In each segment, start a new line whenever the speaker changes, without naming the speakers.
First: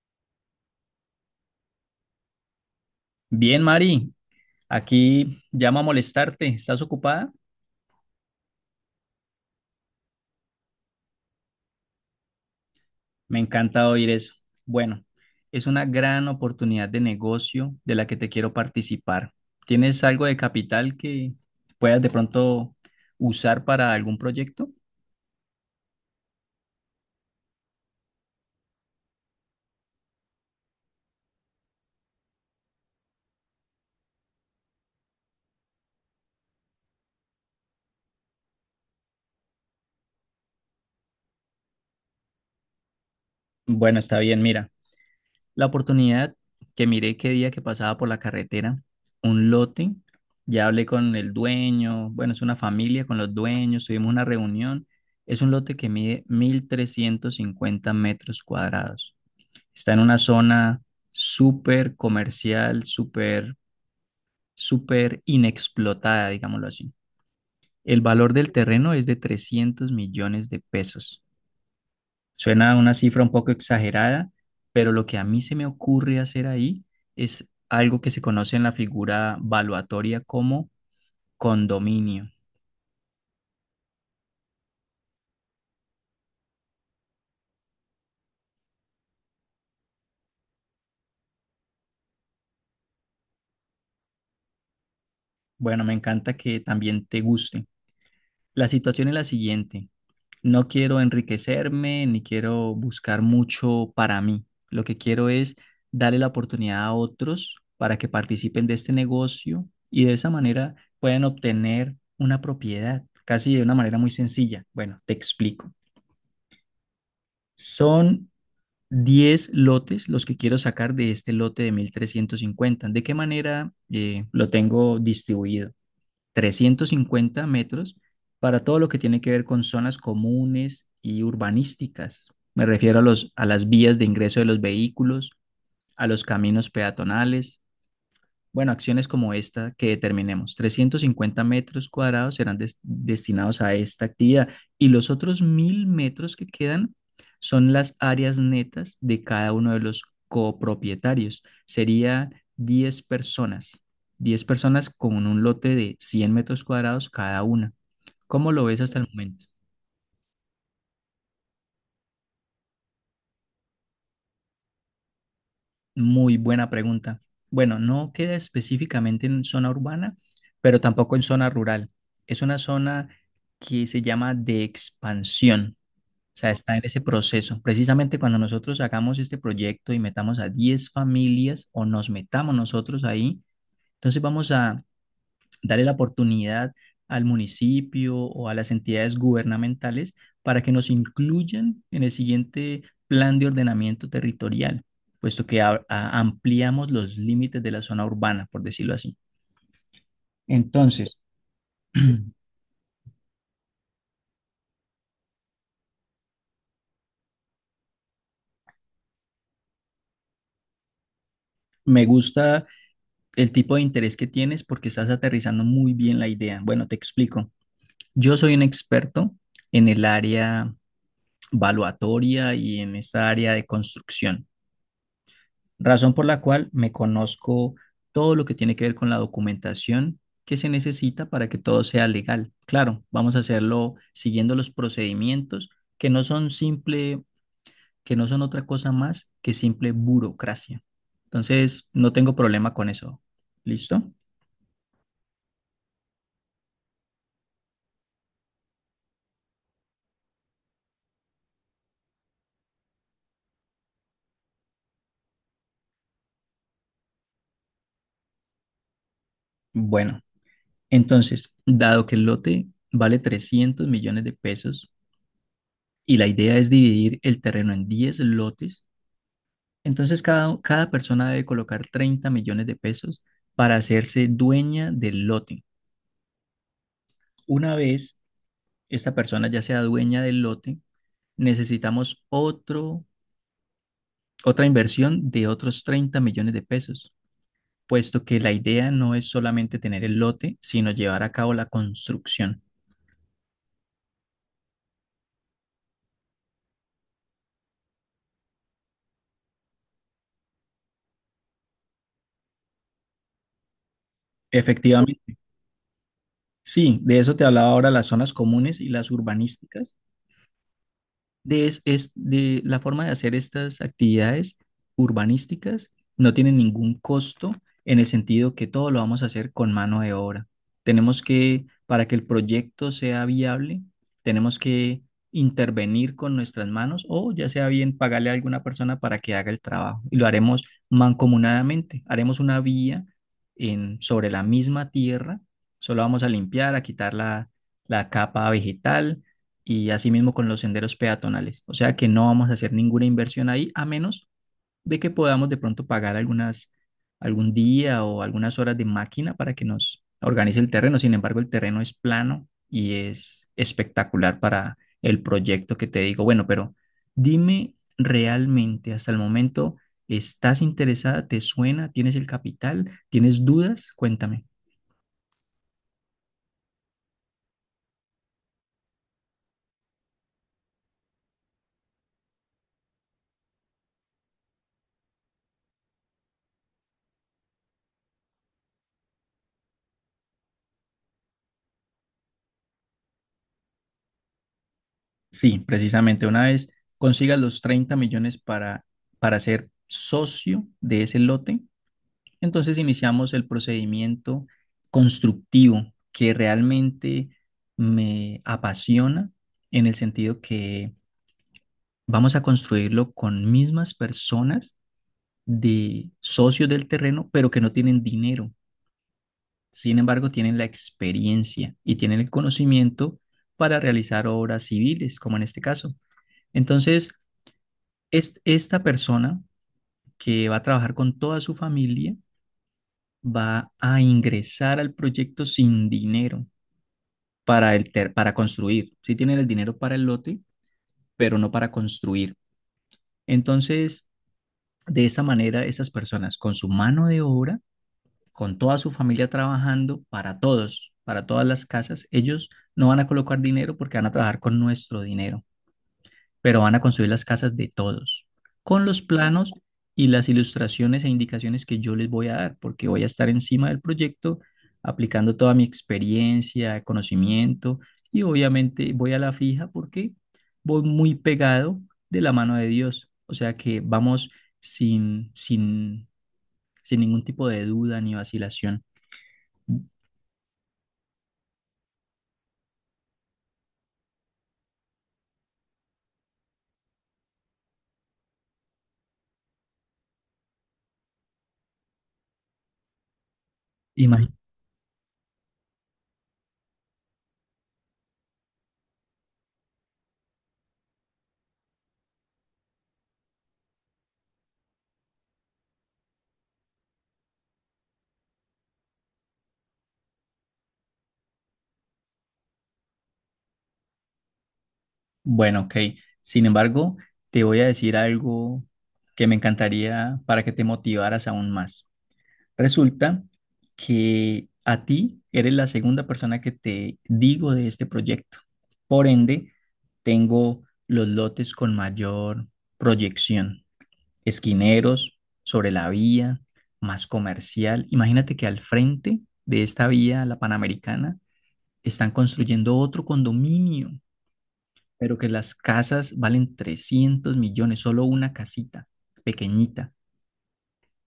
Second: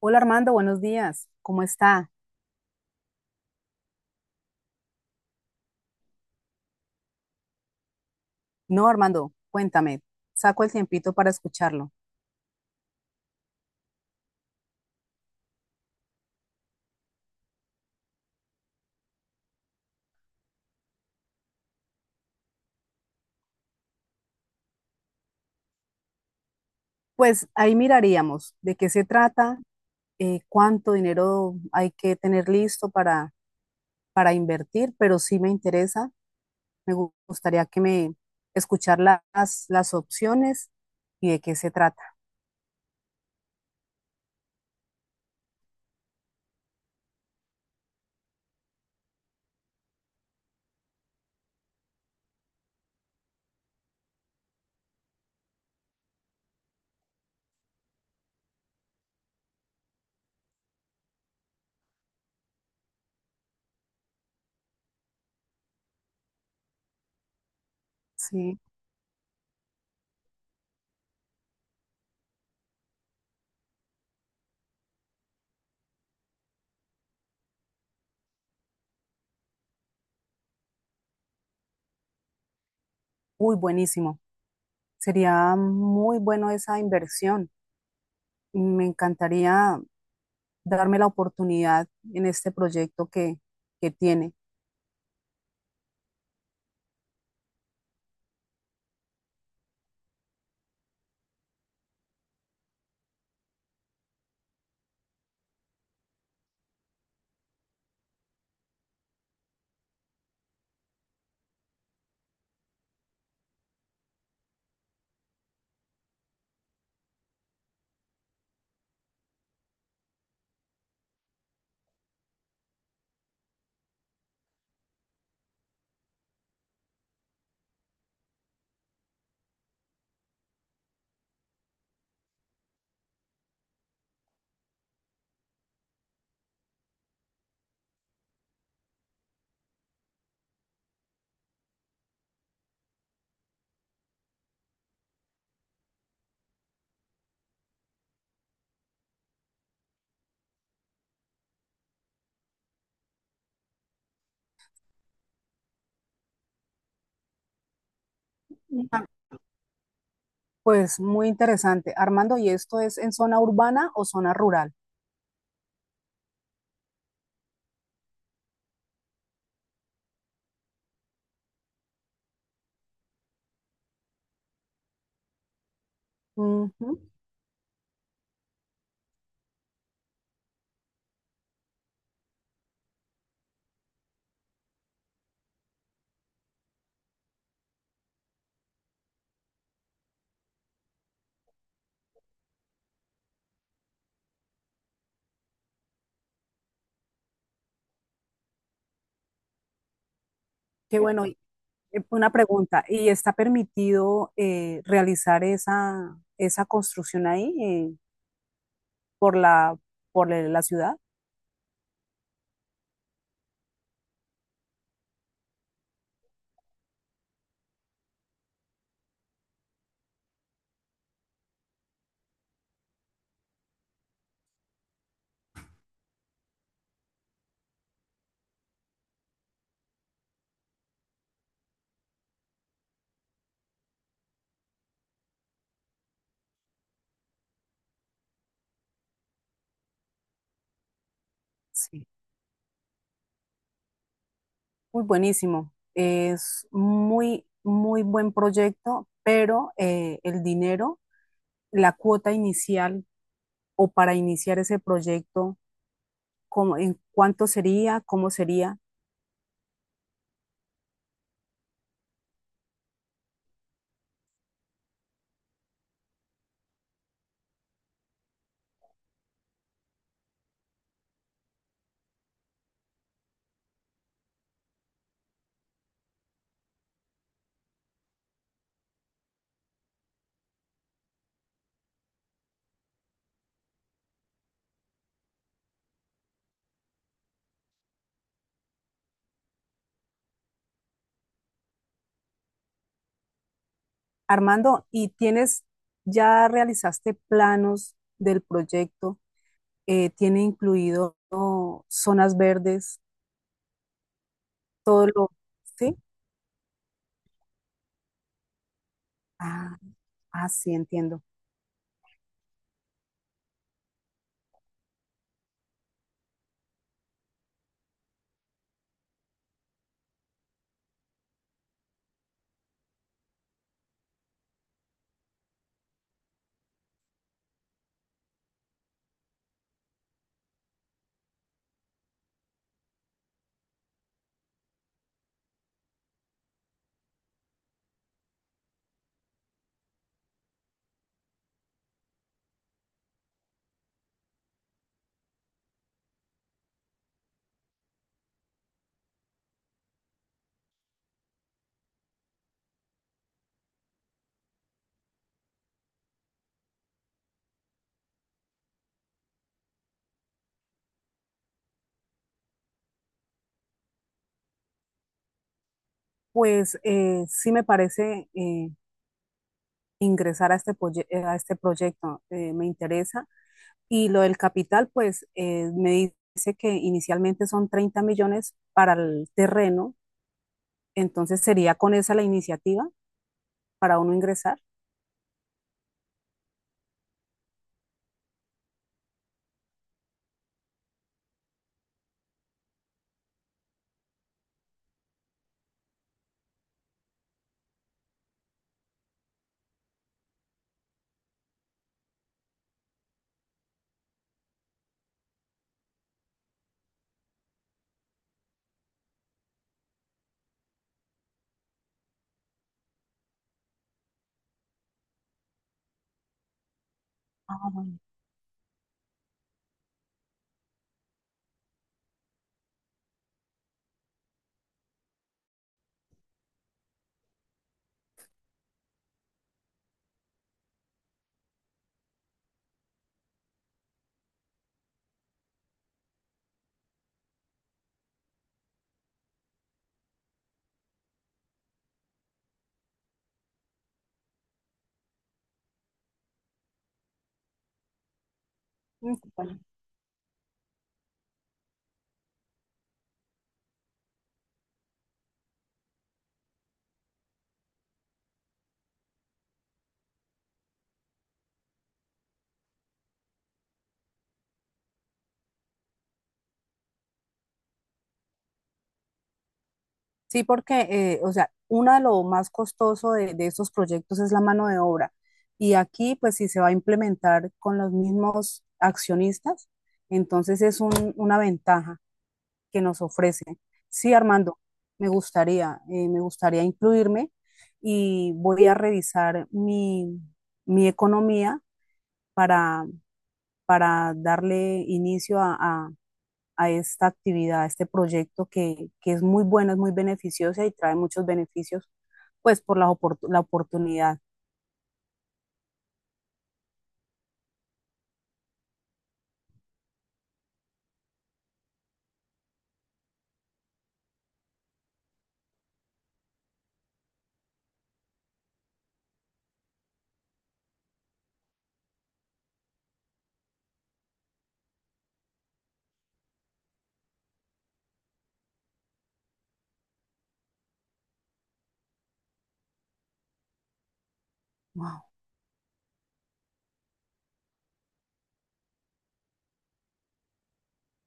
Hola Armando, buenos días. ¿Cómo está?
Bien, Mari, aquí llamo a molestarte. ¿Estás ocupada?
No, Armando, cuéntame. Saco el tiempito para escucharlo.
Me encanta oír eso. Bueno, es una gran oportunidad de negocio de la que te quiero participar. ¿Tienes algo de capital que puedas de pronto usar para algún proyecto?
Pues ahí miraríamos de qué se trata, cuánto dinero hay que tener listo para invertir, pero sí me interesa. Gustaría que me escuchar las opciones y de qué se trata.
Bueno, está bien, mira. La oportunidad que miré qué día que pasaba por la carretera, un lote, ya hablé con el dueño, bueno, es una familia con los dueños, tuvimos una reunión, es un lote que mide 1.350 metros cuadrados. Está en una zona súper comercial, súper, súper inexplotada, digámoslo así. El valor del
Sí,
terreno es de 300 millones de pesos. Suena una cifra un poco exagerada, pero lo que a mí se me ocurre hacer ahí es algo que se conoce en la figura valuatoria como condominio.
uy, buenísimo. Sería muy bueno esa inversión. Me encantaría darme la oportunidad en este que tiene.
Bueno, me encanta que también te guste. La situación es la siguiente. No quiero enriquecerme ni quiero buscar mucho para mí. Lo que quiero es darle la oportunidad a otros para que participen de este negocio y de esa manera puedan obtener una propiedad, casi de una manera muy sencilla. Bueno, te explico. Son 10 lotes los que quiero sacar de este lote de 1350. ¿De qué manera lo tengo distribuido? 350 metros para todo lo que tiene que ver con zonas comunes y urbanísticas. Me refiero a a las vías de ingreso de los vehículos, a los caminos peatonales, bueno, acciones como esta que determinemos, 350 metros cuadrados serán destinados a esta actividad y los otros 1000 metros que quedan son las áreas netas de cada uno de los copropietarios. Sería 10 personas con un lote de 100 metros cuadrados cada una. ¿Cómo lo ves hasta el momento?
Pues muy interesante. Armando, ¿y esto es en zona urbana o zona rural?
Muy buena pregunta. Bueno, no queda específicamente en zona urbana, pero tampoco en zona rural. Es una zona que se llama de expansión. O sea, está en ese
Ujú.
proceso. Precisamente cuando nosotros hagamos este proyecto y metamos a 10 familias o nos metamos nosotros ahí, entonces vamos a darle la oportunidad al municipio o a las entidades gubernamentales para que nos incluyan en el siguiente plan de ordenamiento territorial, puesto que ampliamos los límites de la zona urbana, por decirlo así.
Qué
Entonces,
bueno. Una pregunta, ¿y está permitido realizar esa construcción ahí por por la ciudad?
me gusta el tipo de interés que tienes porque estás aterrizando muy bien la idea. Bueno, te explico. Yo soy un experto en el área valuatoria y en esa área de construcción. Razón por la cual me conozco todo lo que tiene que ver con la documentación que se necesita para que todo sea legal. Claro, vamos a hacerlo siguiendo los procedimientos que no son simple, que no son otra cosa más que simple burocracia. Entonces,
Sí.
no tengo problema con eso. ¿Listo?
Muy buenísimo. Es muy, muy buen proyecto, pero el dinero, la cuota inicial o para iniciar ese proyecto, ¿en cuánto sería? ¿Cómo sería?
Bueno, entonces, dado que el lote vale 300 millones de pesos y la idea es dividir el terreno en 10 lotes, entonces cada persona debe colocar 30 millones de pesos para hacerse dueña del lote. Una vez esta persona ya sea dueña del lote, necesitamos otra inversión de otros 30 millones de pesos, puesto que la idea no es solamente tener el lote, sino llevar a cabo la construcción.
Armando, ¿ya realizaste planos del proyecto? ¿Tiene incluido oh, zonas verdes? Todo lo...
Efectivamente,
¿Sí?
sí, de eso te hablaba ahora las zonas comunes y las
Ah,
urbanísticas
ah, sí, entiendo.
de, es de la forma de hacer estas actividades urbanísticas no tiene ningún costo en el sentido que todo lo vamos a hacer con mano de obra. Tenemos que, para que el proyecto sea viable, tenemos que intervenir con nuestras manos o ya sea bien pagarle a alguna persona para que haga el trabajo. Y lo haremos mancomunadamente. Haremos una vía en, sobre la misma tierra. Solo vamos a limpiar, a quitar la capa vegetal y asimismo con los senderos peatonales. O sea que no vamos a hacer ninguna inversión ahí, a menos de que podamos de pronto pagar algún día o algunas horas de máquina para que nos organice el terreno. Sin embargo, el terreno es plano y es espectacular para el proyecto que te digo. Bueno, pero dime realmente hasta el momento, ¿estás interesada? ¿Te suena? ¿Tienes el capital? ¿Tienes dudas? Cuéntame.
Pues sí me parece ingresar a a este proyecto, me interesa. Y lo del capital, pues me dice que inicialmente son 30 millones para el terreno, entonces sería con esa la iniciativa para uno ingresar.
Sí, precisamente, una vez consigas los 30 millones para ser socio de ese lote, entonces iniciamos el procedimiento constructivo que realmente me apasiona en el sentido que vamos a construirlo con mismas personas de socios del terreno, pero que no tienen dinero. Sin embargo, tienen la experiencia y tienen el conocimiento para realizar obras civiles, como en este caso. Entonces, esta persona que va a trabajar con toda su familia va a ingresar al proyecto sin dinero para, para construir. Sí tienen el dinero para el lote, pero no para construir. Entonces, de esa manera, esas personas con su mano de obra, con toda su familia trabajando para todos, para todas las casas, ellos no van a colocar dinero porque van a trabajar con nuestro dinero, pero van a construir las casas de todos, con los planos
Mm.
y las ilustraciones e indicaciones que yo les voy a dar, porque voy a estar encima del proyecto, aplicando toda mi experiencia, conocimiento, y obviamente voy a la fija porque voy muy pegado de la mano de Dios, o sea que vamos sin, sin, sin ningún tipo de duda ni vacilación.
Sí, porque, o sea, uno de lo más costoso de estos proyectos es la mano de obra. Y aquí, pues, si se va a implementar con los mismos accionistas, entonces es una ventaja que nos ofrece. Sí,
Imag-
Armando, me gustaría incluirme y voy a revisar mi economía para, para darle inicio a esta actividad, a este que es muy bueno, es muy beneficiosa y trae muchos beneficios, pues por la oportunidad.
Bueno, ok. Sin embargo, te voy a decir algo que me encantaría para que te motivaras aún más. Resulta que a ti eres la segunda persona que te digo de este proyecto. Por ende, tengo los lotes con mayor proyección. Esquineros, sobre la vía, más comercial. Imagínate que al frente de esta vía, la Panamericana, están construyendo otro condominio,
Wow,
pero que las casas valen 300 millones, solo una casita pequeñita.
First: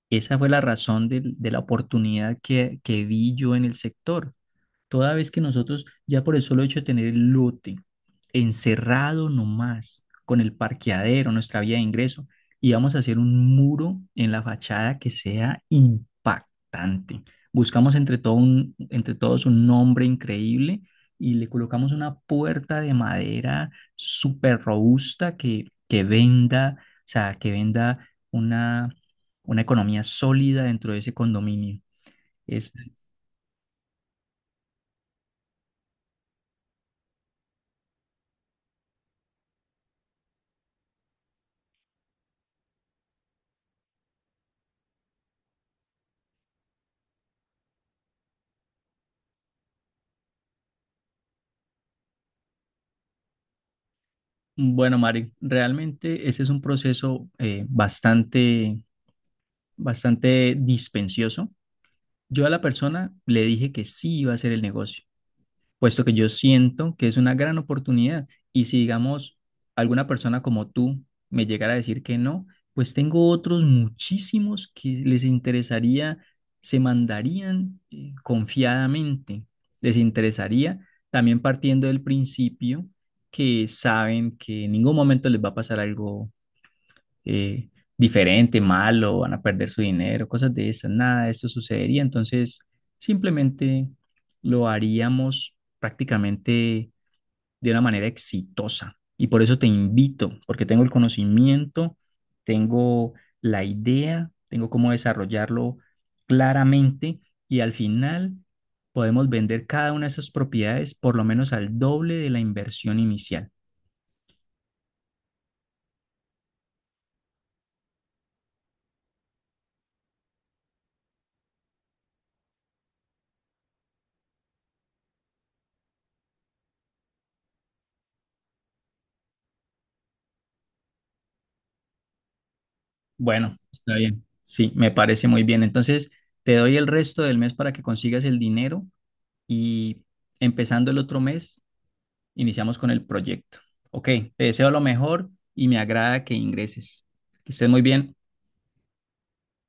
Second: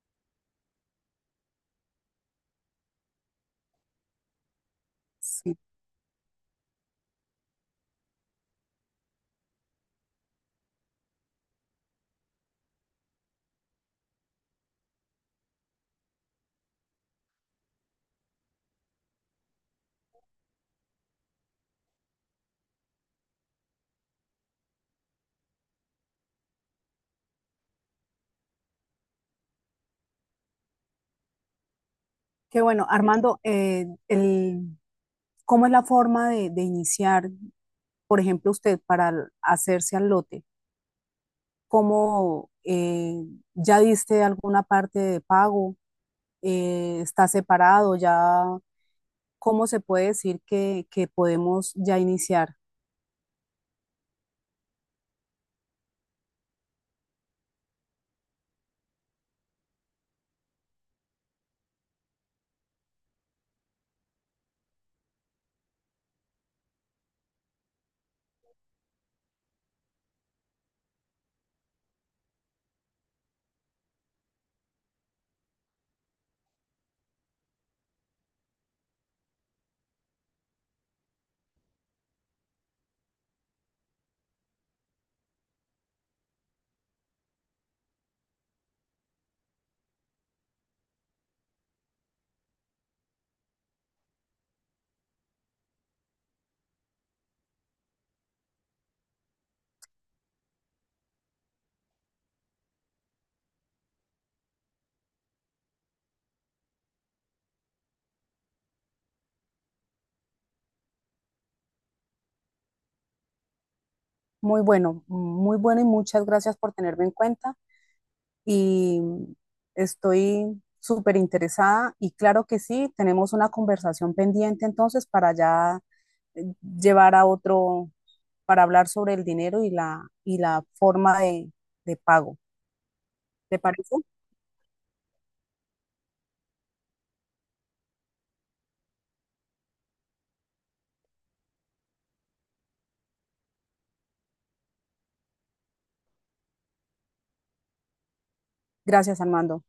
Esa fue la razón de la oportunidad que vi yo en el sector. Toda vez que
sí.
nosotros, ya por el solo hecho de tener el lote encerrado nomás con el parqueadero, nuestra vía de ingreso, íbamos a hacer un muro en la fachada que sea impactante. Buscamos entre todos un nombre increíble y le colocamos una puerta de madera súper robusta que venda, o sea, que venda una economía sólida dentro de ese condominio.
Qué
Es,
bueno, Armando, ¿cómo es la forma de iniciar, por ejemplo, usted para hacerse al lote? ¿Cómo ya diste alguna parte de pago? ¿Está separado ya? ¿Cómo se puede decir que podemos ya iniciar?
bueno, Mari, realmente ese es un proceso bastante, bastante dispendioso. Yo a la persona le dije que sí iba a hacer el negocio puesto que yo siento que es una gran oportunidad. Y si, digamos, alguna persona como tú me llegara a decir que no, pues tengo otros muchísimos que les interesaría, se mandarían confiadamente, les interesaría también partiendo del principio que saben que en ningún momento les va a pasar algo eh, diferente, malo, van a perder su dinero, cosas de esas. Nada de esto sucedería. Entonces, simplemente lo haríamos prácticamente de una manera exitosa. Y por eso te invito, porque tengo el conocimiento, tengo la idea, tengo cómo desarrollarlo claramente y al final podemos vender cada una de esas propiedades por lo menos al doble de la inversión inicial.
Muy bueno, muy bueno y muchas gracias por tenerme en cuenta. Y estoy súper interesada y claro que sí, tenemos una conversación pendiente entonces para ya eh, llevar a otro, para hablar sobre el dinero y y la forma de pago.
Bueno,
¿Te
está
parece?
bien. Sí, me parece muy bien. Entonces, te doy el resto del mes para que consigas el dinero y empezando el otro mes, iniciamos con el proyecto. Ok, te deseo lo mejor y me agrada que ingreses. Que estés muy bien.
Gracias, Armando.